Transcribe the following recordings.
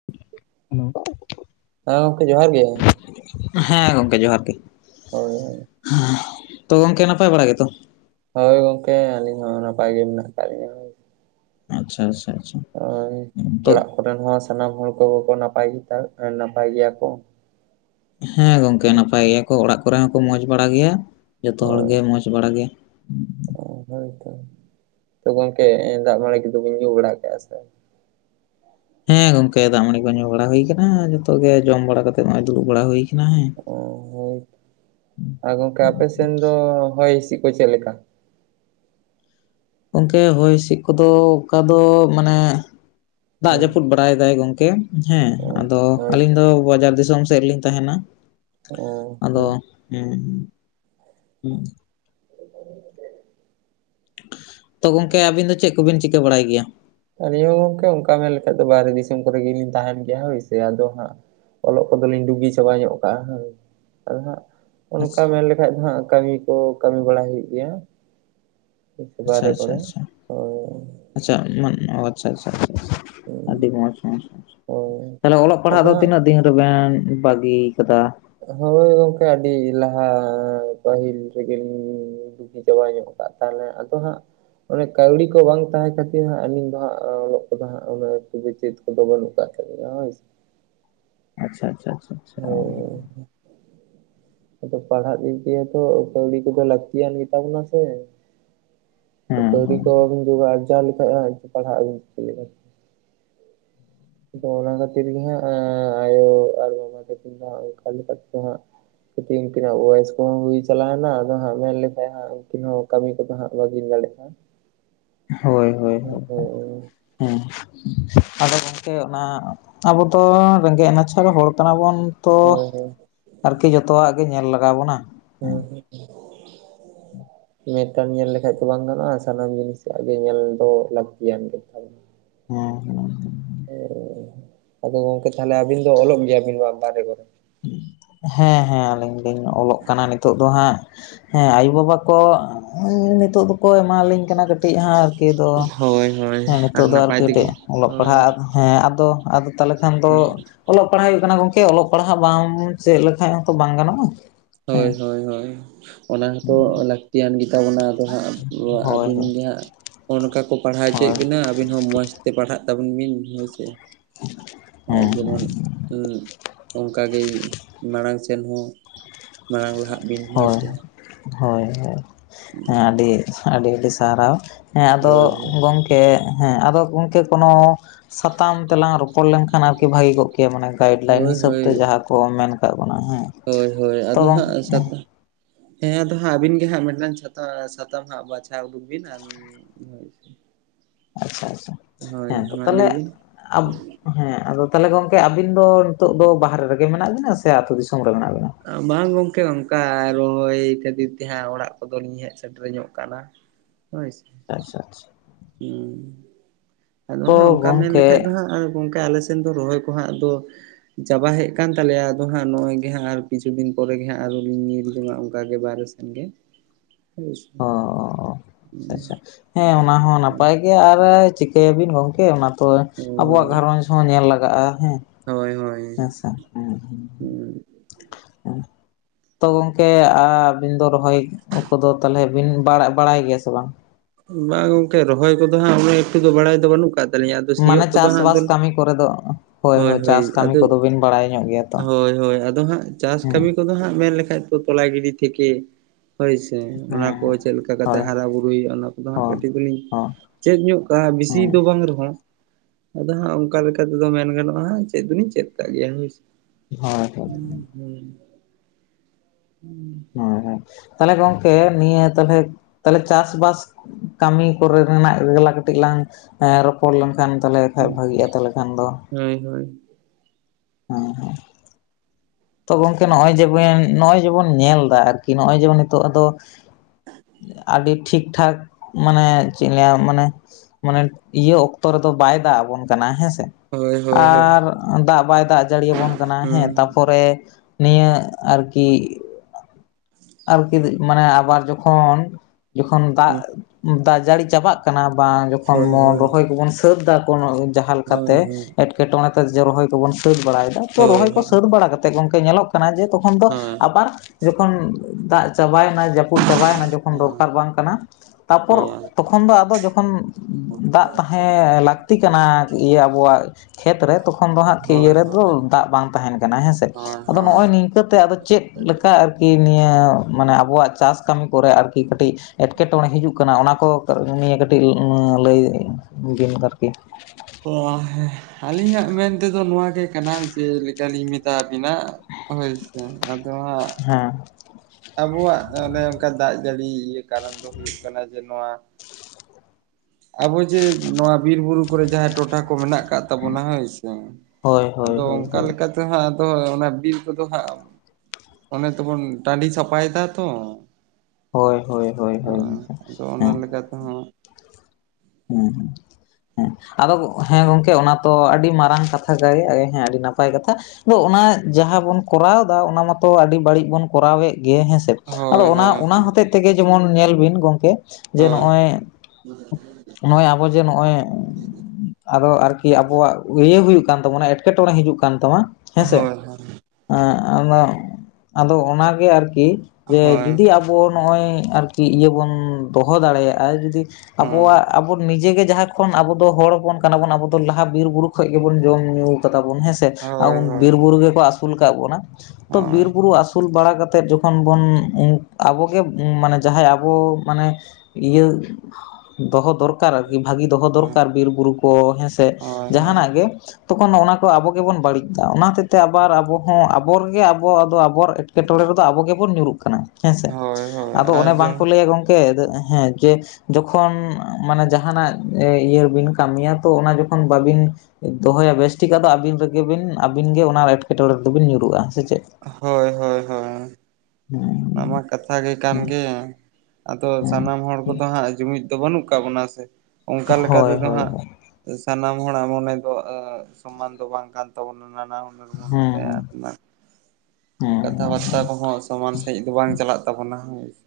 [unintelligible] ᱦᱮᱸ ᱜᱚᱢᱠᱮ ᱡᱚᱦᱟᱨ ᱜᱮ ᱦᱮᱸ ᱜᱚᱢᱠᱮ ᱡᱚᱦᱟᱨ ᱜᱮ ᱦᱳᱭ ᱦᱳᱭ ᱛᱚ ᱜᱚᱢᱠᱮ ᱱᱟᱯᱟᱭ ᱵᱟᱲᱟ ᱜᱮᱛᱚ ᱦᱳᱭ ᱜᱚᱝᱠᱮ ᱟᱹᱞᱤᱧ ᱦᱚᱸ ᱱᱟᱯᱟᱭ ᱜᱮ ᱢᱮᱱᱟᱜ ᱟᱠᱟᱫ ᱞᱤᱧᱟ ᱟᱪᱪᱷᱟ ᱟᱪᱪᱷᱟ ᱟᱪᱪᱷᱟ ᱛᱚ ᱚᱲᱟᱜ ᱠᱚᱨᱮᱱ ᱦᱚᱸ ᱥᱟᱱᱟᱢ ᱦᱚᱲ ᱠᱚ ᱠᱚ ᱱᱟᱯᱟᱭ ᱜᱮᱛᱟ ᱱᱟᱯᱟᱭ ᱜᱮᱭᱟ ᱠᱚ ᱦᱮᱸ ᱜᱚᱝᱠᱮ ᱱᱟᱯᱟᱭ ᱜᱮᱭᱟ ᱠᱚ ᱚᱲᱟᱜ ᱠᱚᱨᱮ ᱦᱚᱸᱠᱚ ᱢᱚᱸᱡᱽ ᱵᱟᱲᱟ ᱜᱮᱭᱟ ᱡᱚᱛᱚ ᱦᱚᱲ ᱜᱮ ᱢᱚᱸᱡᱽ ᱵᱟᱲᱟ ᱜᱮ ᱚ ᱦᱳᱭᱛᱚ ᱛᱚ ᱜᱚᱝᱠᱮ ᱫᱟᱜ ᱢᱟᱲᱤ ᱠᱚᱫᱚ ᱵᱮᱱ ᱧᱩ ᱵᱟᱲᱟ ᱠᱟᱜᱼᱟ ᱥᱮ ᱵᱟᱝ ᱦᱮᱸ ᱜᱚᱝᱠᱮ ᱫᱟᱜ ᱢᱟᱹᱲᱤ ᱠᱚ ᱧᱩ ᱵᱟᱲᱟ ᱦᱩᱭ ᱟᱠᱟᱱᱟ ᱡᱚᱛᱚ ᱜᱮ ᱡᱚᱢ ᱵᱟᱲᱟ ᱠᱟᱛᱮᱜ ᱱᱚᱜᱼᱚᱭ ᱫᱩᱲᱩᱵ ᱵᱟᱲᱟ ᱦᱩᱭ ᱠᱟᱱᱟ ᱦᱮᱸ ᱚ ᱦᱳᱭ ᱟᱨ ᱜᱚᱢᱠᱮ ᱟᱯᱮ ᱥᱮᱱ ᱫᱚ ᱦᱚᱭ ᱦᱤᱥᱤᱫ ᱠᱚ ᱪᱮᱫ ᱞᱮᱠᱟ ᱜᱚᱝᱠᱮ ᱦᱚᱭ ᱦᱤᱥᱤᱫ ᱠᱚᱫᱚ ᱚᱠᱟ ᱫᱚ ᱢᱟᱱᱮ ᱫᱟᱜ ᱦᱮᱸ ᱡᱟᱹᱯᱩᱫ ᱵᱟᱲᱟᱭ ᱫᱟᱭ ᱜᱚᱢᱠᱮ ᱦᱮᱸ ᱚ ᱟᱫᱚ ᱦᱳᱭ ᱟᱹᱞᱤᱧ ᱫᱚ ᱵᱟᱡᱟᱨ ᱫᱤᱥᱚᱢ ᱥᱮᱫᱞᱤᱧ ᱛᱟᱦᱮᱱᱟ ᱚ ᱟᱫᱚ ᱦᱳᱭ ᱩᱸ ᱦᱩᱸ [unintelligible] ᱛᱚ ᱜᱚᱢᱠᱮ ᱟᱹᱵᱤᱱ ᱫᱚ ᱪᱮᱫ ᱠᱚᱵᱤᱱ ᱪᱤᱠᱟᱹ ᱵᱟᱲᱟᱭ ᱜᱮᱭᱟ ᱟᱹᱞᱤᱧ ᱦᱚᱸ ᱜᱚᱢᱠᱮ ᱚᱱᱠᱟ ᱢᱮᱱ ᱞᱮᱠᱷᱟᱡ ᱫᱚ ᱵᱟᱦᱨᱮ ᱫᱤᱥᱚᱢ ᱠᱚᱨᱮ ᱜᱮᱞᱤᱧ ᱛᱟᱦᱮᱱ ᱜᱮᱭᱟ ᱦᱳᱭᱥᱮ ᱟᱫᱚ ᱦᱟᱸᱜ ᱚᱞᱚᱜ ᱠᱚᱫᱚᱞᱤᱧ ᱰᱩᱜᱤ ᱪᱟᱵᱟ ᱧᱚᱜ ᱠᱟᱜᱼᱟ ᱦᱳᱭ ᱟᱫᱚ ᱦᱟᱸᱜ ᱚᱱᱠᱟ ᱟᱪᱪᱷᱟ ᱢᱮᱱ ᱞᱮᱠᱷᱟᱡ ᱫᱚ ᱦᱟᱸᱜ ᱠᱟᱹᱢᱤ ᱠᱚ ᱠᱟᱹᱢᱤ ᱵᱟᱲᱟ ᱦᱩᱭᱩᱜ ᱜᱮᱭᱟ ᱥᱮ ᱵᱟᱨᱮ ᱟᱪᱪᱷᱟ ᱠᱚᱨᱮ ᱟᱪᱪᱷᱟ ᱦᱳᱭ ᱟᱪᱪᱷᱟ ᱟᱪᱪᱷᱟ ᱟᱪᱪᱷᱟ ᱟᱹᱰᱤ ᱢᱚᱡ ᱢᱚᱡ ᱦᱳᱭ ᱛᱟᱦᱚᱞᱮ ᱚᱞᱚᱜ ᱟᱫᱚ ᱯᱟᱲᱦᱟᱜ ᱫᱚ ᱦᱟᱸᱜ ᱛᱤᱱᱟᱹᱜ ᱫᱤᱱ ᱨᱮᱵᱮᱱ ᱵᱟᱹᱜᱤ ᱟᱠᱟᱫᱟ ᱦᱳᱭ ᱜᱚᱢᱠᱮ ᱟᱹᱰᱤ ᱞᱟᱦᱟ ᱯᱟᱹᱦᱤᱞ ᱨᱮᱜᱮ ᱵᱩᱜᱤ ᱪᱟᱵᱟᱭ ᱧᱚᱜ ᱠᱟᱜ ᱛᱟᱦᱚᱞᱮ ᱟᱫᱚ ᱦᱟᱸᱜ ᱚᱱᱮ ᱠᱟᱹᱣᱰᱤ ᱠᱚ ᱵᱟᱝ ᱛᱟᱦᱮᱸ ᱠᱷᱟᱹᱛᱤᱨ ᱦᱟᱸᱜ ᱟᱹᱞᱤᱧ ᱫᱚ ᱦᱟᱸᱜ ᱚᱞᱚᱜ ᱠᱚᱫᱚ ᱦᱟᱸᱜ ᱛᱚᱵᱮ ᱛᱤᱛ [unintelligible] ᱟᱪᱪᱷᱟ ᱟᱪᱪᱷᱟ ᱟᱪᱪᱷᱟ ᱟᱪᱪᱷᱟ ᱦᱳᱭ [inaudible] ᱟᱫᱚ ᱯᱟᱲᱦᱟᱜ ᱫᱤᱠ ᱫᱤᱭᱮ ᱛᱚ ᱠᱟᱹᱣᱰᱤ ᱠᱚᱫᱚ ᱞᱟᱹᱠᱛᱤᱭᱟᱱ ᱜᱮᱛᱟ ᱵᱚᱱᱟ ᱥᱮ ᱦᱮᱸ ᱠᱟᱹᱣᱰᱤ ᱦᱮᱸ ᱠᱚ ᱡᱚᱜᱟᱣ ᱟᱨᱡᱟᱣ ᱞᱮᱠᱷᱟᱱ ᱯᱟᱲᱦᱟᱜ ᱟᱹᱵᱤᱱ ᱪᱤᱠᱟᱹ ᱞᱮᱠᱟᱛᱮ ᱟᱫᱚ ᱚᱱᱟ ᱠᱷᱟᱹᱛᱤᱨ ᱜᱮ ᱦᱟᱸᱜ ᱮᱸ ᱟᱭᱳ ᱟᱨ ᱵᱟᱵᱟ ᱛᱟᱹᱠᱤᱱ ᱫᱚ ᱦᱟᱸᱜ ᱠᱟᱹᱢᱤ ᱠᱟᱡ ᱠᱚᱸ ᱦᱟᱸᱜ ᱠᱟᱹᱴᱤᱡ ᱩᱱᱠᱤᱱᱟᱜ ᱵᱚᱭᱮᱥ ᱠᱚᱦᱚᱸ ᱦᱩᱭ ᱪᱟᱞᱟᱣᱮᱱᱟ ᱟᱫᱚ ᱦᱟᱸᱜ ᱢᱮᱱ ᱞᱮᱠᱷᱟᱡ ᱦᱟᱸᱜ ᱩᱱᱠᱤᱱ ᱦᱚᱸ ᱠᱟᱹᱢᱤ ᱠᱚᱫᱚ ᱦᱟᱸᱜ ᱵᱟᱹᱜᱤᱱ ᱫᱟᱲᱮ [inaudible] ᱦᱳᱭ ᱦᱳᱭᱦᱳᱭ ᱦᱮᱸ ᱟᱫᱚ ᱜᱚᱢᱠᱮ ᱚᱱᱟ ᱟᱵᱚ ᱫᱚ ᱨᱮᱸᱜᱮᱡᱽ ᱱᱟᱪᱟᱨ ᱦᱚᱲ ᱠᱟᱱᱟᱵᱚᱱ ᱛᱚ ᱦᱳᱭ ᱟᱨᱠᱤ ᱡᱚᱛᱚᱣᱟᱜ ᱜᱮ ᱧᱮᱞ ᱞᱟᱜᱟᱣ ᱵᱚᱱᱟ ᱦᱮᱸ ᱦᱮᱸ [inaudible] ᱢᱤᱴᱟᱝ ᱧᱮᱞ ᱞᱮᱠᱷᱟᱡ ᱫᱚ ᱵᱟᱝ ᱜᱟᱱᱚᱜᱼᱟ ᱥᱟᱱᱟᱢ ᱡᱤᱱᱤᱥᱟᱜ ᱜᱮ ᱧᱮᱞ ᱫᱚ ᱞᱟᱹᱠᱛᱤᱭᱟᱱ ᱜᱮᱛᱟ ᱵᱚᱱᱟ ᱦᱚᱸ ᱦᱚᱸ ᱟᱫᱚ ᱜᱚᱢᱠᱮ ᱛᱟᱦᱚᱞᱮ ᱟᱵᱤᱱ ᱫᱚ ᱚᱞᱚᱜ ᱜᱮᱭᱟ ᱵᱤᱱ ᱢᱟ ᱵᱟᱦᱨᱮ ᱠᱚᱨᱮ ᱦᱮᱸ ᱦᱮᱸ ᱟᱹᱞᱤᱧ ᱫᱩᱞᱤᱧ ᱚᱞᱚᱜ ᱠᱟᱱᱟ ᱱᱤᱛᱚᱜ ᱫᱚ ᱦᱟᱸᱜ ᱦᱮᱸ ᱟᱭᱳᱼᱵᱟᱵᱟ ᱠᱚ ᱱᱤᱛᱚᱜ ᱫᱚᱠᱚ ᱮᱢᱟᱞᱤᱧ ᱦᱧ ᱠᱟᱱᱟ ᱠᱟᱹᱴᱤᱡᱜ ᱟᱨᱠᱤ ᱫᱚ ᱦᱳᱭ ᱦᱳᱭ ᱱᱤᱛᱚᱜ ᱟᱨ ᱫᱚ ᱱᱟᱯᱟᱭ ᱛᱮᱜᱮ ᱟᱨᱠᱤᱴᱤᱡ ᱚᱞᱚᱜ ᱦᱳᱭ ᱯᱟᱲᱦᱟᱜ ᱦᱮᱸ ᱟᱫᱚ ᱟᱫᱚ ᱛᱟᱦᱚᱞᱮ ᱠᱷᱟᱱ ᱫᱚ ᱦᱩᱸ᱾ ᱚᱞᱚᱜ ᱯᱟᱲᱦᱟᱜ ᱦᱩᱭᱩᱜ ᱠᱟᱱᱟ ᱜᱚᱢᱠᱮ ᱚᱞᱚᱜ ᱯᱟᱲᱦᱟᱜ ᱵᱟᱢ ᱪᱮᱫ ᱞᱮᱠᱷᱟᱡ ᱦᱚᱸᱛᱚ ᱵᱟᱝ ᱜᱟᱱᱚᱜᱼᱟ ᱦᱮᱸ ᱦᱳᱭ ᱦᱳᱭ ᱦᱳᱭ ᱚᱱᱟ ᱦᱚᱸᱛᱚ ᱞᱟᱹᱠᱛᱤᱭᱟᱱ ᱜᱮᱛᱟᱵᱚᱱᱟ ᱦᱟᱸᱜ ᱦᱳᱭ ᱟᱹᱵᱤᱱ ᱦᱳᱭ ᱡᱟᱦᱟᱸ ᱦᱟᱸᱜ ᱜ ᱱᱚᱱᱠᱟ ᱠᱚ ᱯᱟᱲᱦᱟᱣ ᱚᱪᱚᱭᱮᱫ ᱦᱳᱭ ᱵᱤᱱᱟ ᱟᱵᱤᱱ ᱦᱚᱸ ᱢᱚᱡᱽ ᱛᱮ ᱯᱟᱲᱦᱟᱜ ᱛᱟᱵᱤᱱ ᱵᱤᱱ ᱦᱳᱭ ᱥᱮ ᱟᱨ ᱦᱮᱸ ᱦᱮᱸ ᱡᱮᱢᱚᱱ ᱤᱧ ᱚᱱᱠᱟ ᱜᱮ ᱢᱟᱲᱟᱝ ᱥᱮᱱ ᱦᱚᱸ ᱢᱟᱲᱟᱝ ᱞᱟᱦᱟ ᱵᱤᱱ ᱦᱳᱭ ᱥᱮ ᱦᱳᱭ ᱦᱳᱭ ᱦᱮᱸ ᱟᱹᱰᱤ ᱟᱹᱰᱤ ᱟᱹᱰᱤ ᱥᱟᱨᱦᱟᱣ ᱦᱮᱸ ᱟᱫᱚ ᱦᱳᱭ ᱜᱚᱢᱠᱮ ᱮᱜ ᱦᱮᱸ ᱟᱫᱚ ᱜᱚᱝᱠᱮ ᱠᱚᱱᱚ ᱥᱟᱛᱟᱢ ᱛᱮᱞᱟᱝ ᱨᱚᱯᱼᱼ ᱨᱚᱯᱚᱲ ᱞᱮᱱᱠᱷᱟᱱ ᱟᱨᱠᱤ ᱵᱷᱟᱹᱜᱤ ᱠᱚᱜ ᱠᱮᱭᱟ ᱢᱟᱱᱮ ᱜᱟᱭᱤᱰ ᱞᱟᱭᱤᱱ ᱦᱳᱭ ᱦᱤᱥᱟᱹᱵ ᱦᱳᱭ ᱛᱮ ᱡᱟᱦᱟᱸ ᱠᱚ ᱢᱮᱱ ᱠᱟᱜ ᱵᱚᱱᱟ ᱦᱮᱸ ᱦᱳᱭ ᱦᱳᱭ ᱛᱚ ᱟᱫᱚ ᱜᱚᱝ ᱦᱟᱸᱜ ᱥᱟᱛᱟᱢ ᱦᱮᱸ ᱟᱫᱚ ᱦᱟᱸᱜ ᱟᱹᱵᱤᱱ ᱜᱮ ᱦᱟᱸᱜ ᱢᱤᱫᱴᱟᱝ ᱪᱷᱟᱛᱟ ᱥᱟᱛᱟᱢ ᱦᱟᱸᱜ ᱵᱟᱪᱷᱟᱣ ᱩᱰᱩᱠ ᱵᱤᱱ ᱟᱨ ᱦᱳᱭ ᱥᱮ ᱟᱪᱪᱷᱟ ᱟᱪᱪᱷᱟ ᱦᱮᱸ ᱛᱚ ᱢᱟ ᱛᱟᱦᱞᱮ ᱞᱟᱹᱭ ᱵᱤᱱ ᱟᱵᱼᱼ ᱦᱮᱸ ᱟᱫᱚ ᱛᱟᱦᱚᱞᱮ ᱜᱚᱝᱠᱮ ᱟᱵᱤᱱ ᱫᱚ ᱱᱤᱛᱚᱜ ᱫᱚ ᱵᱟᱦᱨᱮ ᱨᱮᱜᱮ ᱢᱮᱱᱟᱜ ᱵᱤᱱᱟ ᱥᱮ ᱟᱹᱛᱩ ᱫᱤᱥᱚᱢ ᱨᱮ ᱢᱮᱱᱟᱜ ᱵᱤᱱᱟ? ᱵᱟᱝ ᱜᱚᱢᱠᱮ ᱚᱱᱠᱟ ᱨᱚᱦᱚᱭ ᱠᱷᱟᱹᱛᱤᱨ ᱛᱮ ᱦᱟᱸᱜ ᱚᱲᱟᱜ ᱠᱚᱫᱚᱞᱤᱧ ᱦᱮᱡ ᱥᱮᱴᱮᱨ ᱧᱚᱜ ᱠᱟᱱᱟ ᱦᱳᱭ ᱥᱮ ᱟᱪᱪᱷᱟ ᱟᱪᱪᱷᱟ ᱦᱩᱸ ᱟᱫᱚ ᱛᱚ ᱦᱟᱸᱜ ᱚᱱᱠᱟ ᱢᱮᱱ ᱜᱚᱝᱠᱮ ᱞᱮᱠᱷᱟᱡ ᱫᱚ ᱦᱟᱸᱜ ᱜᱚᱢᱠᱮ ᱟᱞᱮ ᱥᱮᱱ ᱫᱚ ᱨᱚᱦᱚᱭ ᱠᱚ ᱦᱟᱸᱜ ᱟᱫᱚ ᱪᱟᱵᱟ ᱦᱮᱡ ᱠᱟᱱ ᱛᱟᱞᱮᱭᱟ ᱟᱫᱚ ᱦᱟᱸᱜ ᱱᱚᱜᱼᱚᱭ ᱜᱮ ᱦᱟᱸᱜ ᱟᱨ ᱠᱤᱪᱷᱩ ᱫᱤᱱ ᱯᱚᱨᱮᱜᱮ ᱦᱟᱸᱜ ᱟᱨᱦᱚ ᱞᱤᱧ ᱧᱤᱨ ᱡᱚᱝᱟ ᱚᱱᱠᱟ ᱜᱮ ᱵᱟᱦᱨᱮ ᱥᱮᱱ ᱜᱮ ᱦᱳᱭ ᱥᱮ ᱚᱻ ᱟᱪᱪᱷᱟ ᱟᱪᱪᱷᱟ ᱦᱮᱸ ᱚᱱᱟ ᱦᱚᱸ ᱦᱳᱭ ᱱᱟᱯᱟᱭ ᱜᱮ ᱜᱮ ᱟᱨ ᱪᱤᱠᱟᱹᱭᱟᱵᱤᱱ ᱜᱚᱝᱠᱮ ᱚᱱᱟ ᱛᱚ ᱟᱵᱚᱣᱟᱜ ᱦᱳᱭ ᱜᱷᱟᱨᱚᱡᱽ ᱦᱚᱸ ᱧᱮᱞ ᱞᱟᱜᱟᱜᱼᱟ ᱦᱮᱸ ᱦᱳᱭ ᱦᱳᱭ [unintelligible] ᱦᱮᱸ ᱦᱮᱸ ᱛᱚ ᱜᱚᱢᱠᱮ ᱟᱹᱵᱤᱱ ᱫᱚ ᱨᱚᱦᱚᱭ ᱠᱚᱫᱚ ᱛᱟᱦᱚᱞᱮ ᱵᱤᱱ ᱵᱟᱲᱟᱭ ᱜᱮᱭᱟ ᱥᱮ ᱵᱟᱝ? ᱵᱟᱝ ᱜᱚᱢᱠᱮ ᱨᱚᱦᱚᱭ ᱠᱚᱫᱚ ᱦᱟᱸᱜ ᱚᱱᱮ ᱮᱠᱴᱩ ᱫᱚ ᱵᱟᱲᱟᱭ ᱫᱚ ᱵᱟᱹᱱᱩᱜ ᱟᱠᱟᱫ ᱛᱟᱞᱤᱧᱟ ᱟᱫᱚ ᱢᱟᱱᱮ ᱥᱤᱭᱳᱜ ᱠᱚᱫᱚ ᱦᱟᱜ ᱪᱟᱥᱵᱟᱥ ᱠᱟᱹᱢᱤ ᱠᱚᱨᱮ ᱫᱚ ᱦᱳᱭ ᱦᱳᱭ ᱪᱟᱥ ᱠᱟᱹᱢᱤ ᱟᱫᱚ ᱠᱚᱫᱚ ᱵᱤᱱ ᱵᱟᱲᱟᱭ ᱧᱚᱜ ᱜᱮᱭᱟ ᱛᱚ ᱦᱳᱭ ᱦᱳᱭ ᱟᱫᱚ ᱦᱟᱸᱜ ᱪᱟᱥ ᱦᱮᱸ ᱠᱟᱹᱢᱤ ᱠᱚᱫᱚ ᱦᱟᱸᱜ ᱢᱮᱱ ᱞᱮᱠᱷᱟᱡ ᱛᱚᱞᱟ ᱜᱤᱰᱤ ᱛᱷᱮᱠᱮ ᱦᱳᱭᱥᱮ ᱚᱱᱟ ᱠᱚ ᱦᱮᱸ ᱪᱮᱫ ᱞᱮᱠᱟ ᱠᱟᱛᱮ ᱦᱳᱭ ᱦᱟᱨᱟ ᱵᱩᱨᱩᱭ ᱚᱱᱟ ᱫᱚ ᱦᱟᱸᱜ ᱦᱳᱭ ᱠᱟᱹᱴᱤᱡ ᱫᱚᱞᱤᱧ ᱦᱳᱭ ᱪᱮᱫ ᱧᱚᱜ ᱠᱟᱜᱼᱟ ᱵᱤᱥᱤ ᱦᱮᱸ ᱫᱚ ᱵᱟᱝ ᱨᱮᱦᱚᱸ ᱟᱫᱚ ᱦᱟᱸᱜ ᱚᱱᱠᱟ ᱞᱮᱠᱟ ᱛᱮᱫᱚ ᱢᱮᱱ ᱜᱟᱱᱚᱜᱼᱟ ᱪᱮᱫ ᱫᱚᱞᱤᱧ ᱪᱮᱫ ᱠᱟᱜ ᱜᱮᱭᱟ ᱦᱳᱭ ᱦᱳᱭ [unintelligible] ᱦᱳᱭ ᱦᱮᱸ ᱦᱮᱸ ᱦᱮᱸ ᱦᱮᱸ ᱛᱟᱦᱞᱮ ᱜᱚᱝᱠᱮ ᱱᱤᱭᱟᱹ ᱛᱟᱦᱞᱮ ᱛᱟᱦᱞᱮ ᱪᱟᱥ ᱵᱟᱥ ᱠᱟᱹᱢᱤ ᱠᱚᱨᱮᱱᱟᱜ ᱜᱮᱞᱟ ᱠᱟᱹᱴᱤᱡ ᱞᱟᱝ ᱨᱚᱯᱚᱲ ᱞᱮᱱᱠᱷᱟᱱ ᱛᱟᱞᱦᱮ ᱠᱷᱟᱡ ᱵᱷᱟᱹᱜᱤᱜᱼᱟ ᱛᱟᱦᱚᱞᱮ ᱠᱷᱟᱱ ᱫᱚ ᱦᱳᱭ ᱦᱳᱭ ᱦᱮᱸ ᱦᱮᱸ ᱛᱚ ᱜᱚᱝᱠᱮ ᱱᱚᱜᱼᱚᱭ ᱡᱮ ᱱᱚᱜᱼᱚᱭ ᱡᱮᱵᱚᱱ ᱧᱮᱞᱫᱟ ᱟᱨᱠᱤ ᱱᱚᱜᱼᱚᱭ ᱡᱮᱢᱚᱱ ᱱᱤᱛᱚᱜ ᱟᱫᱚ ᱟᱹᱰᱤ ᱴᱷᱤᱠ ᱴᱷᱟᱠ ᱢᱟᱱᱮ ᱪᱮᱫ ᱤᱧ ᱞᱟᱹᱭᱟ ᱢᱟᱱᱮ ᱢᱟᱱᱮ ᱤᱭᱟᱹ ᱚᱠᱛᱚ ᱨᱮᱫᱚ ᱵᱟᱭ ᱫᱟᱜ ᱟᱵᱚᱱ ᱠᱟᱱᱟ ᱦᱮᱸ ᱥᱮ ᱦᱳᱭ ᱦᱳᱭ ᱦᱳᱭ ᱟᱨ ᱫᱟᱜ ᱵᱟᱭ ᱫᱟᱜ ᱡᱟᱹᱲᱤᱭᱟᱵᱚᱱ ᱠᱟᱱᱟ ᱦᱮᱸ ᱦᱩᱸ ᱛᱟᱼ ᱯᱚᱨᱮ ᱱᱤᱭᱟᱹ ᱟᱨᱠᱤ ᱟᱨᱠᱤ ᱢᱟᱱᱮ ᱟᱵᱟᱨ ᱡᱚᱠᱷᱚᱱ ᱡᱚᱠᱷᱚᱱ ᱫᱟᱜ ᱦᱩᱸ ᱫᱟᱜ ᱡᱟᱹᱲᱤ ᱪᱟᱵᱟᱜ ᱠᱟᱱᱟ ᱵᱟᱝ ᱡᱚᱠᱷᱚᱱ ᱦᱳᱭ ᱵᱚᱱ ᱦᱳᱭ ᱨᱚᱦᱚᱭ ᱠᱚᱵᱚᱱ ᱥᱟᱹᱛ ᱫᱟ ᱡᱟᱦᱟᱸ ᱞᱮᱠᱟ ᱦᱳᱭ ᱦᱳᱭ ᱛᱮ ᱦᱳᱭ ᱮᱴᱠᱮᱴᱚᱬᱮ ᱛᱮ ᱨᱚᱦᱚᱭ ᱠᱚᱵᱚᱱ ᱥᱟᱹᱛ ᱵᱟᱲᱟᱭ ᱫᱟ ᱛᱚ ᱦᱳᱭ ᱦᱳᱭ ᱦᱳᱭ ᱨᱚᱦᱚᱭ ᱠᱚ ᱥᱟᱹᱛ ᱵᱟᱲᱟ ᱠᱟᱛᱮ ᱧᱮᱞᱚᱜ ᱠᱟᱱᱟ ᱡᱮ ᱛᱚᱠᱷᱚᱱ ᱫᱚ ᱟᱵᱟᱨ ᱡᱚᱠᱷᱚᱱ ᱫᱟᱜ ᱪᱟᱵᱟᱭᱱᱟ ᱯᱩᱲ ᱪᱟᱵᱟᱭᱱᱟ ᱡᱚᱠᱷᱚᱱ ᱦᱳᱭ ᱫᱚᱨᱠᱟᱨ ᱵᱟᱝ ᱠᱟᱱᱟ ᱛᱟᱯᱚᱨ ᱛᱚᱠᱷᱚᱱ ᱫᱚ ᱟᱫᱚ ᱡᱚᱠᱷᱚᱱ ᱫᱟᱜ ᱛᱟᱦᱮᱸ ᱞᱟᱹ ᱼᱼᱠᱛᱤ ᱠᱟᱱᱟ ᱤᱭᱟᱹ ᱟᱵᱚᱣᱟᱜ ᱠᱷᱮᱛ ᱨᱮ ᱛᱚᱠᱷᱚᱱ ᱫᱚ ᱦᱟᱸᱜ ᱤᱭᱟᱹ ᱦᱳᱭ ᱦᱳᱭ ᱨᱮᱫᱚ ᱫᱟᱜ ᱵᱟᱝ ᱛᱟᱦᱮᱱ ᱠᱟᱱᱟ ᱦᱮᱸ ᱥᱮ ᱦᱳᱭ ᱟᱫᱚ ᱦᱳᱭ ᱱᱚᱜᱼᱚᱭ ᱱᱤ ᱱᱤᱝᱠᱟᱹ ᱛᱮ ᱟᱫᱚ ᱪᱮᱫ ᱞᱮᱠᱟ ᱟᱨᱠᱤ ᱱᱤᱭᱟᱹ ᱢᱟᱱᱮ ᱟᱵᱚᱣᱟᱜ ᱪᱟᱥ ᱠᱟᱹᱢᱤ ᱠᱚᱨᱮ ᱟᱨᱠᱤ ᱠᱟᱹᱴᱤᱡ ᱮᱸᱴᱠᱮᱴᱚᱬᱮ ᱦᱤᱡᱩᱜ ᱠᱟᱱᱟ ᱚᱱᱟ ᱠᱚ ᱱᱤᱭᱮ ᱠᱟᱹᱴᱤᱡ ᱞᱟᱹᱭ ᱵᱤᱱ ᱟᱨᱠᱤ ᱠᱚ ᱦᱮᱸ ᱟᱹᱞᱤᱧᱟᱜ ᱢᱮᱱ ᱛᱮᱫᱚ ᱱᱚᱣᱟ ᱜᱮ ᱠᱟᱱᱟ ᱪᱮᱫ ᱞᱮᱠᱟ ᱞᱤᱧ ᱢᱮᱛᱟ ᱟᱵᱤᱱᱟ ᱦᱳᱭ ᱥᱮ ᱟᱫᱚ ᱦᱮᱸ ᱟᱵᱚᱣᱟᱜ ᱚᱱᱮ ᱚᱝᱠᱟ ᱫᱟᱜ ᱡᱟᱹᱲᱤ ᱤᱭᱟᱹ ᱠᱟᱨᱚᱱ ᱫᱚ ᱦᱩᱭᱩᱜ ᱠᱟᱱᱟ ᱡᱮ ᱱᱚᱣᱟ ᱟᱵᱚ ᱡᱮ ᱱᱚᱣᱟ ᱵᱤᱨ ᱵᱩᱨᱩ ᱠᱚᱨᱮ ᱡᱟᱦᱟᱸ ᱴᱚᱴᱷᱟ ᱠᱚ ᱢᱮᱱᱟᱜ ᱠᱟᱫ ᱛᱟᱵᱚᱱᱟ ᱦᱳᱭ ᱥᱮ ᱦᱳᱭ ᱦᱳᱭ ᱟᱫᱚ ᱦᱳᱭ ᱚᱱᱠᱟ ᱦᱳᱭ ᱞᱮᱠᱟ ᱛᱮ ᱦᱚᱸ ᱟᱫᱚ ᱚᱱᱟ ᱵᱤᱨ ᱠᱚᱫᱚ ᱦᱟᱸᱜ ᱚᱱᱮ ᱛᱚᱵᱚᱱ ᱴᱟᱺᱰᱤ ᱥᱟᱯᱷᱟᱭ ᱫᱟ ᱛᱚ ᱦᱳᱭ ᱦᱳᱭ ᱦᱳᱭ ᱦᱳᱭ ᱟᱫᱚ ᱚᱱᱟ ᱦᱮᱸ ᱞᱮᱠᱟ ᱛᱮᱦᱚᱸ ᱦᱩᱸ ᱦᱩᱸ ᱦᱮᱸ ᱟᱫᱚ ᱦᱮᱸ ᱜᱚᱝᱠᱮ ᱚᱱᱟ ᱛᱚ ᱟᱹᱰᱤ ᱢᱟᱨᱟᱝ ᱠᱟᱛᱷᱟ ᱜᱮ ᱦᱮᱸ ᱟᱹᱰᱤ ᱱᱟᱯᱟᱭ ᱠᱟᱛᱷᱟ ᱫᱚ ᱚᱱᱟ ᱡᱟᱦᱟᱸ ᱵᱚᱱ ᱠᱚᱨᱟᱣᱫᱟ ᱚᱱᱟ ᱢᱟᱛᱚ ᱟᱹᱰᱤ ᱵᱟᱹᱲᱤᱡ ᱵᱚᱱ ᱠᱚᱨᱟᱣᱮᱫ ᱜᱮ ᱦᱮᱸ ᱥᱮ ᱟᱫᱚ ᱦᱳᱭ ᱚᱱᱟ ᱦᱳᱭ ᱚᱱᱟ ᱦᱚᱛᱮᱡ ᱛᱮᱜᱮ ᱡᱮᱢᱚᱱ ᱧᱮᱞ ᱵᱤᱱ ᱜᱚᱝᱠᱮ ᱡᱮ ᱦᱳᱭ ᱱᱚᱜᱼᱚᱭ ᱱᱚᱜᱼᱚᱭ ᱟᱵᱚ ᱡᱮ ᱱᱚᱜᱼᱚᱭ ᱟᱫᱚ ᱟᱨᱠᱤ ᱟᱵᱚᱣᱟᱜ ᱤᱭᱟᱹ ᱦᱩᱭᱩᱜ ᱠᱟᱱ ᱛᱟᱵᱚᱱᱟ ᱮᱸᱴᱠᱮᱴᱚᱬᱮ ᱦᱤᱡᱩᱜ ᱠᱟᱱ ᱛᱟᱢᱟ ᱦᱮᱸ ᱥᱮ ᱦᱳᱭ ᱮᱸᱜ ᱚᱱᱟ ᱟᱫᱚ ᱚᱱᱟᱜᱮ ᱟᱨ ᱠᱤ ᱡᱮ ᱦᱳᱭ ᱡᱩᱫᱤ ᱟ ᱛᱚ ᱱᱚᱜᱼᱚᱭ ᱟᱨ ᱠᱤ ᱤᱭᱟᱹ ᱵᱚᱱ ᱫᱚᱦᱚ ᱫᱟᱲᱮᱭᱟᱜᱼᱟ ᱡᱩᱫᱤ ᱦᱳᱭ ᱟᱵᱚᱣᱟᱜ ᱟᱵᱚ ᱱᱤᱡᱮᱜᱮ ᱡᱟᱦᱟᱸ ᱠᱷᱚᱱ ᱟᱵᱚ ᱦᱚᱲ ᱦᱚᱯᱚᱱ ᱠᱟᱱᱟᱵᱚᱱ ᱟᱵᱚ ᱫᱚ ᱞᱟᱦᱟ ᱵᱤᱨ ᱵᱩᱨᱩ ᱠᱷᱚᱡ ᱜᱮᱵᱚᱱ ᱡᱚᱢ-ᱧᱩ ᱠᱟᱫᱟ ᱵᱚᱱ ᱦᱮᱸ ᱥᱮ ᱟᱵ ᱦᱳᱭ ᱦᱳᱭ ᱦᱳᱭ ᱵᱤᱨ ᱵᱩᱨᱩ ᱜᱮᱠᱚ ᱟᱥᱩᱞ ᱠᱟᱜ ᱵᱚᱱᱟ ᱛᱚ ᱦᱳᱭ ᱵᱤᱨ ᱵᱩᱨᱩ ᱟᱥ ᱩᱞ ᱵᱟᱲᱟ ᱠᱟᱛᱮᱫ ᱡᱚᱠᱷᱚᱱ ᱵᱚᱱ ᱟᱵᱚᱜᱮ ᱢᱟᱱᱮ ᱡᱟᱦᱟᱸᱭ ᱟᱵᱚ ᱢᱟᱱᱮ ᱤᱭᱟᱹ ᱫᱚᱦᱚ ᱫᱚᱨᱠᱟᱨ ᱟᱨ ᱵᱷᱟᱹᱜᱤ ᱫᱚᱦᱚ ᱫᱚᱨᱠᱟᱨ ᱵᱤᱨᱼᱵᱩᱨᱩ ᱠᱚ ᱦᱮᱸ ᱥᱮ ᱦᱳᱭ ᱦᱳᱭ ᱡᱟᱸᱦᱟᱱᱟᱜ ᱜᱮ ᱛᱚᱠᱷᱚᱱ ᱚᱱᱟ ᱠᱚ ᱟᱵᱚ ᱜᱮᱵᱚᱱ ᱵᱟᱹᱲᱤᱡᱫᱟ ᱚᱱᱟ ᱦᱚᱛᱮᱡ ᱛᱮ ᱟᱵᱟᱨ ᱟᱵᱚᱦᱚᱸ ᱟᱵᱚ ᱨᱮᱜᱮ ᱟᱵᱚ ᱟᱫᱚ ᱮᱴᱠᱮᱴᱚᱬᱮ ᱨᱮᱫᱚ ᱟᱵᱚ ᱜᱮᱵᱚᱱ ᱧᱩᱨᱩᱜ ᱠᱟᱱᱟ ᱦᱮᱸ ᱥᱮ ᱦᱳᱭ ᱦᱳᱭ ᱟᱫᱚ ᱟᱨ ᱚᱱᱮ ᱵᱟᱝ ᱡᱚᱢ ᱠᱚ ᱞᱟᱹᱭᱟ ᱜᱚᱝ ᱠᱮ ᱦᱮᱸ ᱡᱮ ᱡᱚᱠᱷᱚᱱ ᱢᱟᱱᱮ ᱡᱟᱸᱦᱟᱱᱟᱜ ᱤᱭᱟᱹ ᱵᱤᱱ ᱠᱟᱹᱢᱤᱭᱟ ᱛᱚ ᱚᱱᱟ ᱡᱚᱠᱷᱚᱱ ᱵᱟᱹᱵᱤᱱ ᱫᱚᱦᱚᱭᱟ ᱵᱮᱥ ᱴᱷᱤᱠ ᱟᱫᱚ ᱟᱹᱵᱤᱱ ᱨᱮᱜᱮ ᱵᱤᱱ ᱟᱹᱵᱤᱱ ᱜᱮ ᱚᱱᱟ ᱮᱸᱴᱠᱮᱴᱚᱬᱮ ᱨᱮᱫᱚ ᱵᱤᱱ ᱧᱩᱨᱩᱜᱼᱟ ᱥᱮ ᱪᱮᱫ ᱦᱳᱭ ᱦᱳᱭ ᱦᱳᱭ ᱦᱩᱸ ᱚᱱᱟ ᱢᱟ ᱠᱟᱛᱷᱟ ᱜᱮ ᱠᱟᱱ ᱦᱩᱸ ᱜᱮ ᱟᱫᱚ ᱦᱩᱸ ᱥᱟᱱᱟᱢ ᱦᱚᱲ ᱠᱚᱫᱚ ᱦᱟᱸᱜ ᱡᱩᱢᱤᱫ ᱫᱚ ᱵᱟᱹᱱᱩᱜ ᱠᱟᱜ ᱵᱚᱱᱟ ᱥᱮ ᱚᱱᱠᱟ ᱞᱮᱠᱟ ᱦᱳᱭ ᱛᱮᱫᱚ ᱦᱳᱭ ᱦᱟᱸᱜ ᱦᱳᱭ ᱦᱩᱸ ᱥᱟᱱᱟᱢ ᱦᱚᱲᱟᱜ ᱢᱚᱱᱮ ᱫᱚ ᱥᱚᱢᱟᱱ ᱫᱚ ᱵᱟᱝ ᱠᱟᱱ ᱛᱟᱵᱚᱱᱟ ᱱᱟᱱᱟ ᱦᱩᱱᱟᱹ ᱦᱩᱱᱟᱹᱨ ᱢᱚᱱᱮᱛᱮ ᱦᱩᱸ ᱦᱩᱸ ᱚᱱᱟ ᱦᱩᱸ ᱠᱟᱛᱷᱟ ᱦᱩᱸ ᱵᱟᱛᱟ ᱠᱚᱦᱚᱸ ᱥᱚᱢᱟᱱ ᱦᱮᱡ ᱫᱚ ᱵᱟᱝ ᱪᱟᱞᱟᱜ ᱛᱟᱵᱚᱱᱟ ᱦᱳᱭ ᱥᱮ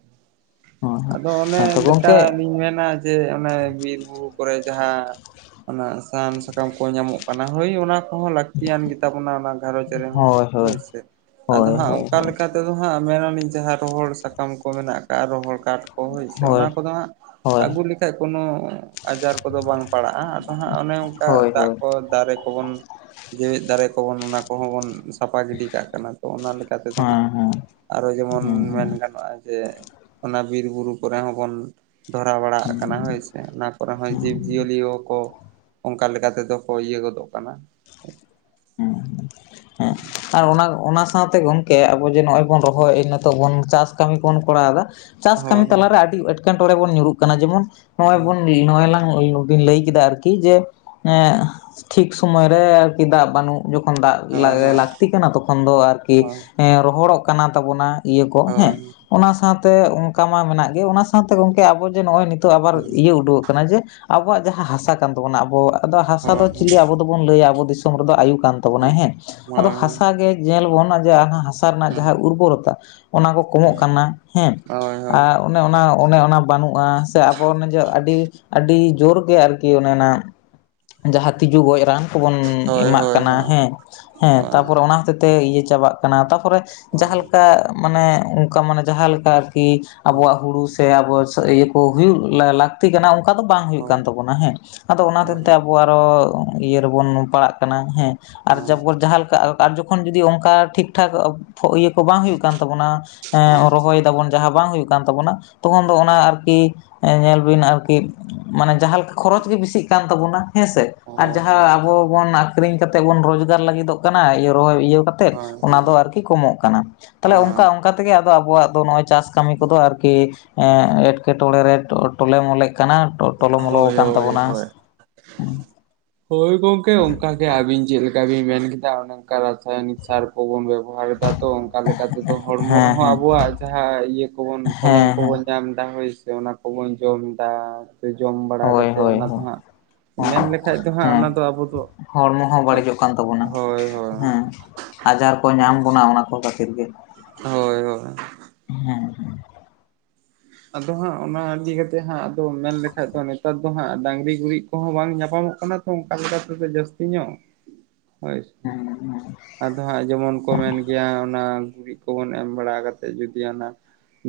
ᱦᱳᱭ ᱦᱳᱭ ᱟᱫᱚ ᱚᱱᱮ ᱦᱮᱸᱛᱚ ᱞᱮᱠᱟ ᱜᱚᱝᱠᱮ ᱞᱤᱧ ᱢᱮᱱᱟ ᱡᱮ ᱚᱱᱮ ᱵᱤᱨ ᱵᱩᱨᱩ ᱠᱚᱨᱮ ᱡᱟᱦᱟᱸ ᱚᱱᱟ ᱥᱟᱦᱟᱱ ᱥᱟᱠᱟᱢ ᱠᱚ ᱧᱟᱢᱚᱜ ᱠᱟᱱᱟ ᱦᱳᱭ ᱚᱱᱟ ᱠᱚᱦᱚᱸ ᱞᱟᱹᱠᱛᱤᱭᱟᱱ ᱜᱮᱛᱟᱵᱚᱱᱟ ᱚᱱᱟ ᱜᱷᱟᱸᱨᱚᱡᱽ ᱨᱮᱦᱚᱸ ᱦᱳᱭ ᱥᱮ ᱟᱫᱚ ᱦᱳᱭ ᱦᱟᱸᱜ ᱦᱳᱭ ᱚᱝᱠᱟ ᱞᱮᱠᱟ ᱛᱮᱫᱚ ᱦᱟᱸᱜ ᱢᱮᱱ ᱟᱞᱤᱧ ᱡᱟᱦᱟᱸ ᱨᱚᱦᱚᱲ ᱥᱟᱠᱟᱢ ᱠᱚ ᱢᱮᱱᱟᱜ ᱠᱟᱜ-ᱟ ᱨᱚᱦᱚᱲ ᱠᱟᱴ ᱠᱚ ᱦᱳᱭ ᱥᱮ ᱚᱱᱟ ᱠᱚᱫᱚ ᱦᱟᱸᱜ ᱦᱳᱭ ᱦᱳᱭ ᱟᱹᱜᱩ ᱞᱮᱠᱷᱟᱡ ᱠᱳᱱᱳ ᱟᱡᱟᱨ ᱠᱚᱫᱚ ᱵᱟᱝ ᱯᱟᱲᱟᱜᱼᱟ ᱟᱫᱚ ᱦᱟᱸᱜ ᱚᱱᱮ ᱚᱝᱠᱟ ᱦᱳᱭ ᱫᱟᱜ ᱦᱳᱭ ᱠᱚ ᱫᱟᱨᱮ ᱠᱚᱵᱚᱱ ᱡᱮᱣᱮᱫ ᱫᱟᱨᱮ ᱠᱚᱵᱚᱱ ᱚᱱᱟ ᱠᱚᱦᱚᱸ ᱵᱚᱱ ᱥᱟᱯᱟ ᱜᱤᱰᱤ ᱠᱟᱜ ᱠᱟᱱᱟ ᱛᱚ ᱚᱱᱟ ᱞᱮᱠᱟ ᱛᱮᱫᱚ ᱦᱟᱸᱜ ᱦᱮᱸ ᱦᱮᱸ ᱦᱳᱭ ᱡᱮᱢᱚᱱ ᱦᱮᱸ ᱢᱮᱱ ᱦᱮᱸ ᱜᱟᱱᱚᱜᱼᱟ ᱡᱮ ᱚᱱᱟ ᱵᱤᱨ ᱵᱩᱨᱩ ᱠᱚᱨᱮ ᱦᱚᱸ ᱵᱚᱱ ᱫᱷᱚᱨᱟᱣ ᱵᱟᱲᱟ ᱟᱜ ᱠᱟᱱᱟ ᱦᱳᱭ ᱥᱮ ᱚᱱᱟ ᱠᱚᱨᱮ ᱦᱚᱸ ᱦᱮᱸ ᱡᱤᱵᱽᱼᱡᱤᱭᱟᱹᱞᱤᱭᱳ ᱠᱚ ᱚᱱᱠᱟ ᱞᱮᱠᱟ ᱛᱮᱫᱚ ᱠᱚ ᱤᱭᱟᱹ ᱜᱚᱫᱚᱜ ᱠᱟᱱᱟ ᱦᱩᱸ ᱦᱩᱸ ᱦᱮᱸ ᱟᱨ ᱚᱱᱟ ᱚᱱᱟ ᱥᱟᱶᱛᱮ ᱜᱚᱝᱠᱮ ᱟᱵᱚ ᱡᱮ ᱱᱚᱜᱼᱚᱭ ᱵᱚᱱ ᱨᱚᱦᱚᱭ ᱱᱚᱛᱮ ᱵᱚᱱ ᱪᱟᱥ ᱠᱟᱹᱢᱤ ᱠᱚ ᱵᱚᱱ ᱠᱚᱨᱟᱣ ᱮᱫᱟ ᱪᱟᱥ ᱠᱟᱹᱢᱤ ᱦᱳᱭ ᱛᱟᱞᱟᱨᱮ ᱟᱹᱰᱤ ᱮᱸᱴᱠᱮᱼᱼ ᱮᱴᱠᱮᱴᱚᱬᱮ ᱵᱚᱱ ᱧᱩᱨᱩᱜ ᱠᱟᱱᱟ ᱡᱮᱢᱚᱱ‌ ᱦᱚᱸᱜ-ᱚᱭ ᱵᱚᱱ [unintelligible] ᱱᱚᱜᱚᱭ ᱞᱟᱝ ᱵᱤᱱ ᱞᱟᱹᱭ ᱠᱮᱫᱟ ᱟᱨᱠᱤ ᱡᱮ ᱮᱸᱜ ᱴᱷᱤᱠ ᱥᱚᱢᱚᱭ ᱨᱮ ᱟᱨᱠᱤ ᱫᱟᱜ ᱵᱟᱹᱱᱩᱜ ᱡᱚᱠᱷᱚᱱ ᱫᱟᱜ ᱦᱳᱭ ᱦᱳᱭ ᱞᱟᱹᱠᱛᱤ ᱠᱟᱱᱟ ᱛᱚᱠᱷᱚᱱ ᱫᱚ ᱟᱨᱠᱤ ᱦᱳᱭ ᱮᱸᱻ ᱨᱚᱦᱚᱲᱚᱜ ᱠᱟᱱᱟ ᱛᱟᱵᱚᱱᱟ ᱤᱭᱟᱹ ᱠᱚ ᱦᱮᱸ ᱦᱳᱭ ᱚᱱᱟ ᱥᱟᱶᱛᱮ ᱚᱱᱠᱟ ᱢᱟ ᱢᱮᱱᱟᱜ ᱜᱮ ᱚᱱᱟ ᱥᱟᱶᱛᱮ ᱜᱚᱝᱠᱮ ᱟᱵᱚ ᱡᱮ ᱱᱚᱜᱼᱚᱭ ᱱᱤ ᱛᱚ ᱟᱵᱟᱨ ᱤᱭᱟᱹ ᱩᱰᱩᱠᱚᱜ ᱠᱟᱱᱟ ᱡᱮ ᱟᱵᱚᱣᱟᱜ ᱡᱟᱦᱟᱸ ᱦᱟᱥᱟ ᱠᱟᱱ ᱛᱟᱵᱚᱱᱟ ᱟᱵᱚᱣᱟᱜ ᱟᱫᱚ ᱦᱟᱥᱟ ᱫᱚ ᱦᱳᱭ ᱦᱳᱭ ᱪᱤᱞᱤ ᱟᱵᱚ ᱫᱚᱵᱚᱱ ᱞᱟᱹᱭᱟ ᱟᱵᱚ ᱫᱤᱥᱚᱢ ᱨᱮᱫᱚ ᱟᱭᱩ ᱠᱟᱱ ᱛᱟᱵᱚᱱᱟ ᱦᱮᱸ ᱟᱫᱚ ᱦᱳᱭ ᱦᱟᱥᱟ ᱜᱮ ᱧᱮᱞ ᱵᱚᱱ ᱡᱮ ᱦᱟᱥᱟ ᱨᱮᱱᱟᱜ ᱦᱳᱭ ᱡᱟᱦᱟᱸ ᱩᱨᱵᱚᱨᱚᱛᱟ ᱚᱱᱟ ᱠᱚ ᱠᱚᱢᱚᱜ ᱠᱟᱱᱟ ᱦᱮᱸ ᱟᱨ ᱚᱱᱮ ᱚᱱᱟ ᱚᱱᱮ ᱚᱱᱟ ᱵᱟᱹᱱᱩᱜᱼᱟ ᱥᱮ ᱟᱵᱚ ᱱᱮᱡᱮ ᱟᱹᱰᱤ ᱟᱹᱰᱤ ᱡᱳᱨ ᱟᱨᱠᱤ ᱚᱱᱮ ᱚᱱᱟ ᱡᱟᱦᱟᱸ ᱛᱤᱡᱩ ᱜᱚᱡ ᱨᱟᱱ ᱠᱚᱵᱚᱱ ᱦᱳᱭ ᱦᱳᱭ ᱮᱢᱟᱜ ᱦᱳᱭ ᱠᱟᱱᱟ ᱦᱳᱭ ᱦᱳᱭ ᱦᱳᱭ ᱦᱳᱭ ᱦᱳᱭ ᱦᱳᱭ ᱦᱳᱭ ᱦᱳᱭ ᱦᱳᱭ ᱦᱳᱭ ᱦᱳᱭ ᱦᱮᱸ ᱦᱮᱸ ᱛᱟᱯᱚᱨᱮ ᱚᱱᱟ ᱦᱚᱛᱮᱡ ᱛᱮ ᱤᱭᱟᱹ ᱪᱟᱵᱟᱜ ᱠᱟᱱᱟ ᱛᱟᱯᱚᱨᱮ ᱡᱟᱦᱟᱸ ᱞᱮᱠᱟ ᱢᱟᱱᱮ ᱚᱝᱠᱟ ᱢᱟᱱᱮ ᱡᱟᱦᱟᱸ ᱞᱮᱠᱟ ᱟᱨ ᱠᱤ ᱟᱵᱚᱣᱟᱜ ᱦᱩᱲᱩ ᱥᱮ ᱟᱵᱚ ᱦᱩᱭᱩᱜ ᱞᱟᱹᱠᱛᱤ ᱠᱟᱱᱟ ᱚᱝᱠᱟ ᱫᱚ ᱵᱟᱝ ᱦᱩᱭᱩᱜ ᱠᱟᱱ ᱛᱟᱵᱚᱱᱟ ᱚᱱᱟ ᱦᱮᱸ ᱟᱫᱚ ᱚᱱᱟ ᱦᱚᱛᱮ ᱛᱮ ᱟᱵᱚ ᱟᱨᱚ ᱤᱭᱟᱹ ᱨᱮᱵᱚᱱ ᱯᱟᱲᱟᱜ ᱠᱟᱱᱟ ᱦᱮᱸ ᱟᱨ ᱡᱚᱵᱚ ᱡᱟᱦᱟᱸ ᱞᱮᱠᱟ ᱟᱨ ᱡᱚᱠᱷᱚᱱ ᱡᱚᱫᱤ ᱚᱝᱠᱟ ᱴᱷᱤᱠ ᱴᱷᱟᱠ ᱤᱭᱟᱹ ᱠᱚ ᱵᱟᱝ ᱦᱩᱭᱩᱜ ᱠᱟᱱ ᱛᱟᱵᱚᱱᱟ ᱨᱚᱦᱚᱭ ᱫᱟᱵᱚᱱ ᱡᱟᱦᱟᱸ ᱵᱟᱝ ᱦᱩᱭᱩᱜ ᱠᱟᱱ ᱛᱟᱵᱚᱱᱟ ᱛᱚᱠᱷᱚᱱ ᱫᱚ ᱚᱱᱟ ᱟᱨᱠᱤ ᱧᱮᱞ ᱵᱤᱱ ᱟᱨᱠᱤ ᱢᱟᱱᱮ ᱡᱟᱦᱟᱸᱞᱮᱠᱟ ᱠᱷᱚᱨᱚᱪ ᱜᱮ ᱵᱮᱥᱤᱜ ᱠᱟᱱ ᱛᱟᱵᱚᱱᱟ ᱦᱮᱸᱥᱮ ᱟᱨ ᱡᱟᱦᱟᱸ ᱟᱵᱚ ᱵᱚᱱ ᱟᱠᱷᱨᱤᱧ ᱠᱟᱛᱮ ᱵᱚᱱ ᱨᱚᱡᱽᱜᱟᱨ ᱞᱟᱹᱜᱤᱫᱚᱜ ᱠᱟᱱᱟ ᱨᱚᱦᱚᱭ ᱤᱭᱟᱹ ᱠᱟᱛᱮ ᱚᱱᱟ ᱫᱚ ᱟᱨᱠᱤ ᱠᱚᱢᱚᱜ ᱠᱟᱱᱟ ᱛᱟᱦᱚᱞᱮ ᱦᱳᱭ ᱚᱝᱠᱟ ᱚᱝᱠᱟ ᱛᱮᱜᱮ ᱟᱫᱚ ᱟᱵᱚᱣᱟᱜ ᱫᱚ ᱱᱚᱭ ᱪᱟᱥ ᱠᱟᱹᱢᱤ ᱠᱚᱫᱚ ᱟᱨᱠᱤ ᱮᱴᱠᱮᱴᱚᱬᱮ ᱨᱮ ᱴᱚᱞᱮ ᱢᱚᱞᱮᱜ ᱠᱟᱱᱟ ᱴᱚᱞᱚ ᱢᱚᱞᱚ ᱦᱳᱭ ᱦᱳᱭ ᱟᱠᱟᱱ ᱦᱳᱭ ᱛᱟᱵᱚᱱᱟ ᱦᱳᱭ ᱦᱳᱭ ᱜᱚᱝᱠᱮ ᱚᱝᱠᱟᱜᱮ ᱟᱹᱵᱤᱱ ᱪᱮᱫ ᱞᱮᱠᱟ ᱵᱤᱱ ᱢᱮᱱ ᱠᱮᱫᱟ ᱠᱟ ᱨᱟᱥᱟᱭᱚᱱᱤᱠ ᱥᱟᱨ ᱠᱚᱵᱚᱱ ᱵᱮᱵᱚᱦᱟᱨ ᱮᱫᱟ ᱛᱚ ᱚᱱᱠᱟ ᱞᱮᱠᱟ ᱛᱮᱫᱚ ᱦᱚᱲᱢᱚ ᱦᱮᱸ ᱨᱮᱦᱚᱸ ᱦᱮᱸ ᱟᱵᱚᱣᱟᱜ ᱡᱟᱦᱟᱸ ᱤᱭᱟᱹ ᱠᱚᱵᱚᱱ ᱯᱷᱚᱞᱚᱱ ᱦᱮᱸ ᱦᱮᱸ ᱠᱚᱵᱚᱱ ᱧᱟᱢ ᱮᱫᱟ ᱦᱳᱭ ᱥᱮ ᱚᱱᱟ ᱠᱚᱵᱚᱱ ᱡᱚᱢ ᱮᱫᱟ ᱡᱚᱢ ᱵᱟᱲᱟ ᱦᱳᱭ ᱠᱟᱛᱮᱫ ᱦᱳᱭ ᱚᱱᱟ ᱫᱚ ᱦᱳᱭ ᱦᱟᱜ ᱢᱮᱱ ᱞᱮᱠᱷᱟᱡ ᱫᱚ ᱦᱟᱸᱜ ᱦᱮᱸ ᱚᱱᱟ ᱫᱚ ᱟᱵᱚ ᱫᱚ ᱦᱚᱲᱢᱚ ᱦᱚᱸ ᱵᱟᱹᱲᱤᱡᱚᱜ ᱠᱟᱱ ᱛᱟᱵᱚᱱᱟ ᱦᱳᱭ ᱦᱳᱭ ᱦᱮᱸ ᱟᱡᱟᱨ ᱠᱚ ᱧᱟᱢ ᱵᱚᱱᱟ ᱚᱱᱟ ᱠᱚ ᱠᱷᱟᱹᱛᱤᱨ ᱜᱮ ᱦᱳᱭ ᱦᱳᱭ ᱦᱩᱸ ᱦᱩᱸ ᱟᱫᱚ ᱦᱟᱸᱜ ᱚᱱᱟ ᱤᱫᱤ ᱠᱟᱛᱮ ᱦᱸᱟᱜ ᱢᱮᱱ ᱞᱮᱠᱷᱟᱡ ᱫᱚ ᱱᱮᱛᱟᱨ ᱫᱚ ᱦᱟᱸᱜ ᱰᱟᱝᱨᱤ ᱜᱩᱨᱤᱡ ᱠᱚᱦᱚᱸ ᱵᱟᱝ ᱧᱟᱯᱟᱢᱚᱜ ᱠᱟᱱᱟ ᱚᱝᱠᱟ ᱡᱟᱹᱥᱛᱤ ᱧᱚᱜ [inaudible] ᱦᱳᱭ ᱟᱫ ᱟᱫᱚ ᱦᱟᱸᱜ ᱡᱮᱢᱚᱱ ᱠᱚ ᱢᱮᱱ ᱜᱮᱭᱟ ᱚᱱᱟ ᱜᱩᱨᱤᱡ ᱠᱚᱵᱚᱱ ᱮᱢ ᱵᱟᱲᱟ ᱠᱟᱛᱮ ᱡᱩᱫᱤ ᱚᱱᱟ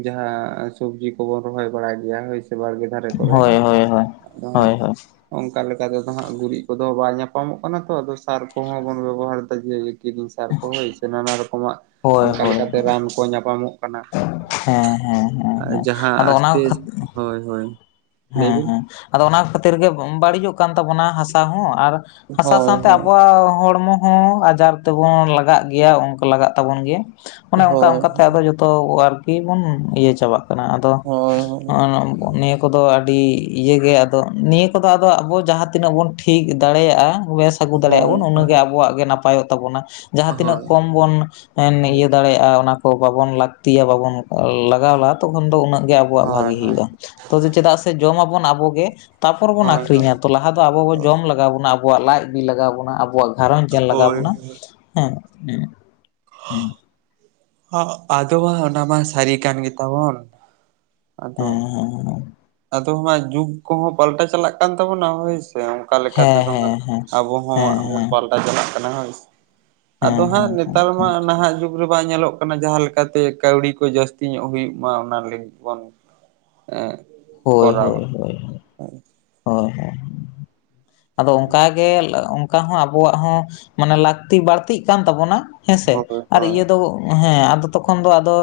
ᱡᱟᱦᱟᱸ ᱥᱚᱵᱡᱤ ᱠᱚᱵᱚᱱ ᱨᱚᱦᱚᱭ ᱵᱟᱲᱟᱭ ᱜᱮᱭᱟ ᱦᱚᱭ ᱥᱮ ᱵᱟᱲᱜᱮ ᱫᱷᱟᱨᱮ ᱦᱳᱭ ᱦᱳᱭ ᱦᱳᱭ ᱦᱳᱭ ᱦᱳᱭ ᱚᱝᱠᱟ ᱞᱮᱠᱟᱛᱮᱫᱚ ᱦᱟᱸᱜ ᱜᱩᱨᱤᱡ ᱠᱚᱫᱚ ᱵᱟᱭ ᱧᱟᱯᱟᱢᱚᱜ ᱠᱟᱱᱟ ᱛᱚ ᱟᱫᱚ ᱥᱟᱨ ᱠᱚᱦᱚᱸ ᱵᱚᱱ ᱵᱮᱵᱚᱦᱟᱨ ᱫᱟ ᱡᱮ ᱠᱤᱨᱤᱧ ᱥᱟᱨ ᱠᱚ ᱦᱳᱭ ᱱᱟᱱᱟ ᱨᱚᱠᱚᱢᱟᱜ ᱦᱳᱭ ᱚᱝᱠᱟ ᱦᱳᱭ ᱞᱮᱠᱟᱛᱮ ᱦᱳᱭ ᱨᱟᱱ ᱠᱚ ᱧᱟᱯᱟᱢᱚᱜᱼᱟ ᱦᱮᱸ ᱦᱮᱸ ᱦᱮᱸ ᱟᱨ ᱦᱮᱸ ᱡᱟᱦᱟᱸ ᱟᱫᱚ ᱚᱱᱟ ᱟᱥᱛᱮ ᱠᱷᱟᱹᱛᱤᱨ ᱦᱳᱭ ᱦᱳᱭ ᱞᱟᱹᱭ ᱦᱮᱸ ᱵᱤᱱ ᱦᱮᱸ ᱟᱫᱚ ᱚᱱᱟ ᱠᱷᱟᱹᱛᱤᱨ ᱜᱮ ᱵᱟᱹᱲᱤᱡᱚᱜ ᱠᱟᱱ ᱛᱟᱵᱚᱱᱟ ᱦᱟᱥᱟ ᱦᱚᱸ ᱟᱨ ᱦᱟᱥᱟ ᱦᱳᱭ ᱥᱟᱶᱛᱮ ᱦᱳᱭ ᱟᱵᱚᱣᱟᱜ ᱦᱚᱲᱢᱚ ᱦᱚᱸ ᱟᱡᱟᱨ ᱛᱮᱵᱚᱱ ᱞᱟᱜᱟᱜ ᱜᱮᱭᱟ ᱚᱝᱠᱟ ᱞᱟᱜᱟᱜ ᱛᱟᱵᱚᱱ ᱜᱮᱭᱟ ᱚᱱᱮ ᱚᱝᱠᱟ ᱦᱳᱭ ᱚᱱᱠᱟ ᱛᱮ ᱟᱫᱚ ᱡᱚ ᱛᱚ ᱟᱨᱠᱤ ᱵᱚᱱ ᱤᱭᱟᱹ ᱪᱟᱵᱟᱜ ᱠᱟᱱᱟ ᱟᱫᱚ ᱦᱳᱭ ᱦᱟᱸᱜ ᱱᱤᱭᱟᱹ ᱠᱚᱫᱚ ᱟᱹᱰᱤ ᱤᱭᱟᱹ ᱜᱮ ᱟᱫᱚ ᱱᱤᱭᱟᱹ ᱠᱚᱫᱚ ᱟᱫᱚ ᱟᱵᱚ ᱡᱟᱦᱟᱸ ᱛᱤᱱᱟᱹᱜ ᱵᱚᱱ ᱴᱷᱤᱠ ᱫᱟᱲᱮᱭᱟᱜᱼᱟ ᱵᱮᱥ ᱟᱹᱜᱩ ᱫᱟᱲᱮᱟᱜᱼᱟ ᱦᱳᱭ ᱵᱚᱱ ᱩᱱᱟᱹᱜᱮ ᱦᱳᱭ ᱟᱵᱚᱣᱟᱜ ᱜᱮ ᱱᱟᱯᱟᱭᱚᱜ ᱛᱟᱵᱚᱱᱟ ᱡᱟᱦᱟᱸ ᱛᱤᱱᱟᱹᱜ ᱦᱳᱭ ᱠᱚᱢ ᱵᱚᱱ ᱦᱳᱭ ᱤᱭᱟᱹ ᱫᱟᱲᱮᱭᱟᱜᱼᱟ ᱚᱱᱟ ᱠᱚ ᱵᱟᱵᱚᱱ ᱞᱟᱹᱠᱤᱭᱟ ᱵᱟᱵᱚᱱ ᱞᱟᱜᱟᱣᱞᱟ ᱛᱚᱠᱷᱚᱱ ᱫᱚ ᱩᱱᱟᱹᱜ ᱜᱮ ᱟᱵᱚᱣᱟᱜ ᱵᱷᱟᱜᱤ ᱦᱳᱭ ᱦᱩᱭᱩᱜᱼᱟ ᱛᱚ ᱪᱮᱫᱟᱜ ᱥᱮ ᱡᱚᱢ ᱟᱵᱚᱱ ᱟᱵᱚᱜᱮ ᱛᱟᱯᱚᱨ ᱵᱚᱱ ᱦᱳᱭ ᱦᱳᱭ ᱟᱠᱷᱨᱤᱧᱟ ᱛᱚ ᱦᱳᱭ ᱞᱟᱦᱟ ᱫᱚ ᱟᱵᱚ ᱵᱚ ᱡᱚᱢ ᱞᱟᱜᱟᱣ ᱵᱚᱱᱟ ᱟᱵᱚᱣᱟᱜ ᱞᱟᱡ ᱵᱤ ᱞᱟᱜᱟᱣ ᱵᱚᱱᱟ ᱟᱵᱚᱣᱟᱜ ᱜᱷᱟᱨᱚᱸᱧ ᱪᱟᱞ ᱞᱟᱜᱟᱣ ᱦᱳᱭ ᱵᱚᱱᱟ ᱦᱮᱸ ᱦᱩ ᱦᱩ ᱟᱫᱚ ᱢᱟ ᱚᱱᱟ ᱢᱟ ᱥᱟᱹᱨᱤ ᱠᱟᱱ ᱜᱮᱛᱟᱵᱚᱱ ᱟᱫᱚ ᱟᱫᱚ ᱦᱟᱜ ᱡᱩᱜᱽ ᱠᱚᱦᱚᱸ ᱯᱟᱞᱴᱟ ᱪᱟᱞᱟᱜ ᱠᱟᱱ ᱛᱟᱵᱚᱱᱟ ᱦᱳᱭ ᱥᱮ ᱠᱟ ᱞᱮᱠᱟ ᱦᱮᱸ ᱛᱮᱫᱚ ᱦᱟᱜ ᱦᱮᱸ ᱦᱮᱸ ᱦᱮᱸ ᱟᱵᱚ ᱦᱮᱸ ᱦᱚᱸᱵᱚᱱ ᱦᱮᱸ ᱯᱟᱞ ᱴᱟ ᱪᱟᱞᱟᱜ ᱠᱟᱱᱟ ᱦᱳᱭ ᱥᱮ ᱟᱫᱚ ᱦᱮᱸ ᱦᱮᱸ ᱦᱮᱸ ᱦᱟᱸᱜ ᱦᱮᱸ ᱦᱮᱸ ᱦᱮᱸ ᱱᱮᱛᱟᱨ ᱢᱟ ᱦᱮᱸ ᱱᱟᱦᱟᱜ ᱡᱩᱜᱽ ᱨᱮ ᱵᱟᱝ ᱧᱮᱞᱚᱜ ᱠᱟᱱᱟ ᱡᱟᱦᱟᱸ ᱞᱮᱠᱟᱛᱮ ᱠᱟᱹᱣᱰᱤ ᱠᱚ ᱡᱟᱹᱥᱛᱤ ᱧᱚᱜ ᱦᱩᱭᱩᱜ ᱢᱟ ᱚᱱᱟ ᱞᱟᱹᱜᱤᱫ ᱵᱚᱱ ᱦᱮ ᱦᱳᱭ ᱦᱳᱭ ᱦᱳ ᱟᱫᱚ ᱚᱱᱠᱟᱜᱮ ᱚᱱᱠᱟ ᱦᱚᱸ ᱟᱵᱚᱣᱟᱜ ᱦᱚᱸ ᱢᱟᱱᱮ ᱞᱟᱹᱠᱛᱤ ᱵᱟᱹᱲᱛᱤᱜ ᱠᱟᱱ ᱛᱟᱵᱚᱱᱟ ᱦᱮᱸᱥᱮ ᱦᱳᱭ ᱟᱨ ᱦᱳᱭ ᱤᱭᱟᱹ ᱫᱚ ᱦᱮᱸ ᱟᱫᱚ ᱛᱚᱠᱷᱚᱱ ᱫᱚ ᱟᱫᱚ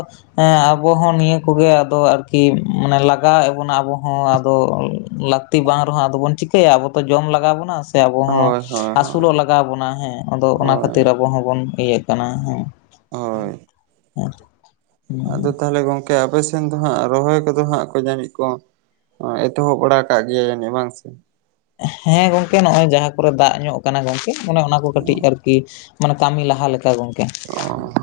ᱟᱵᱚ ᱦᱚᱸ ᱱᱤᱭᱟᱹ ᱠᱚᱜᱮ ᱟᱨᱠᱤ ᱢᱟᱱᱮ ᱞᱟᱜᱟᱣ ᱟᱵᱚ ᱦᱚᱸ ᱟᱫᱚ ᱞᱟᱹᱠᱛᱤ ᱵᱟᱝ ᱨᱮᱦᱚᱸ ᱟᱫᱚ ᱵᱚᱱ ᱪᱤᱠᱟᱹᱭᱟ ᱟᱵᱚ ᱛᱚ ᱡᱚᱢ ᱞᱟᱜᱟᱣ ᱵᱚᱱᱟ ᱟᱵᱚ ᱦᱚᱸ ᱦᱳᱭ ᱦᱳᱭ ᱦᱳᱭ ᱟᱹᱥᱩᱞᱚᱜ ᱞᱟᱜᱟᱣ ᱵᱚᱱᱟ ᱦᱮᱸ ᱟᱫᱚ ᱚᱱᱟ ᱦᱳᱭ ᱠᱷᱟᱹᱛᱤᱨ ᱟᱵᱚ ᱦᱚᱸᱵᱚᱱ ᱤᱭᱟᱹᱜ ᱠᱟᱱᱟ ᱦᱮᱸ ᱦᱳᱭ ᱟᱫᱚ ᱛᱟᱦᱚᱞᱮ ᱜᱚᱝᱠᱮ ᱟᱯᱮ ᱥᱮᱱ ᱫᱚ ᱦᱟᱸᱜ ᱨᱚᱦᱚᱭ ᱠᱚᱫᱚ ᱦᱟᱸᱜ ᱠᱚ ᱧᱟᱢᱮᱫ ᱠᱚᱣᱟ ᱮᱛᱚᱦᱚᱵ ᱵᱟᱲᱟ ᱠᱟᱜ ᱜᱮᱭᱟᱭᱹᱡᱟᱱᱤᱡ ᱵᱟᱝ ᱥᱮ ᱦᱮᱸ ᱜᱚᱝᱠᱮ ᱱᱚᱜᱼᱚᱭ ᱡᱟᱦᱟᱸ ᱠᱚᱨᱮ ᱫᱟᱜ ᱧᱚᱜ ᱠᱟᱱᱟ ᱜᱚᱝᱠᱮ ᱚᱱᱮ ᱚᱱᱟ ᱠᱚ ᱠᱟᱹᱴᱤᱡ ᱟᱨᱠᱤ [unintelligible] ᱢᱟᱱᱮ ᱠᱟᱹᱢᱤ ᱞᱟᱦᱟ ᱞᱮᱠᱟ ᱜᱚᱝᱠᱮ ᱟᱨ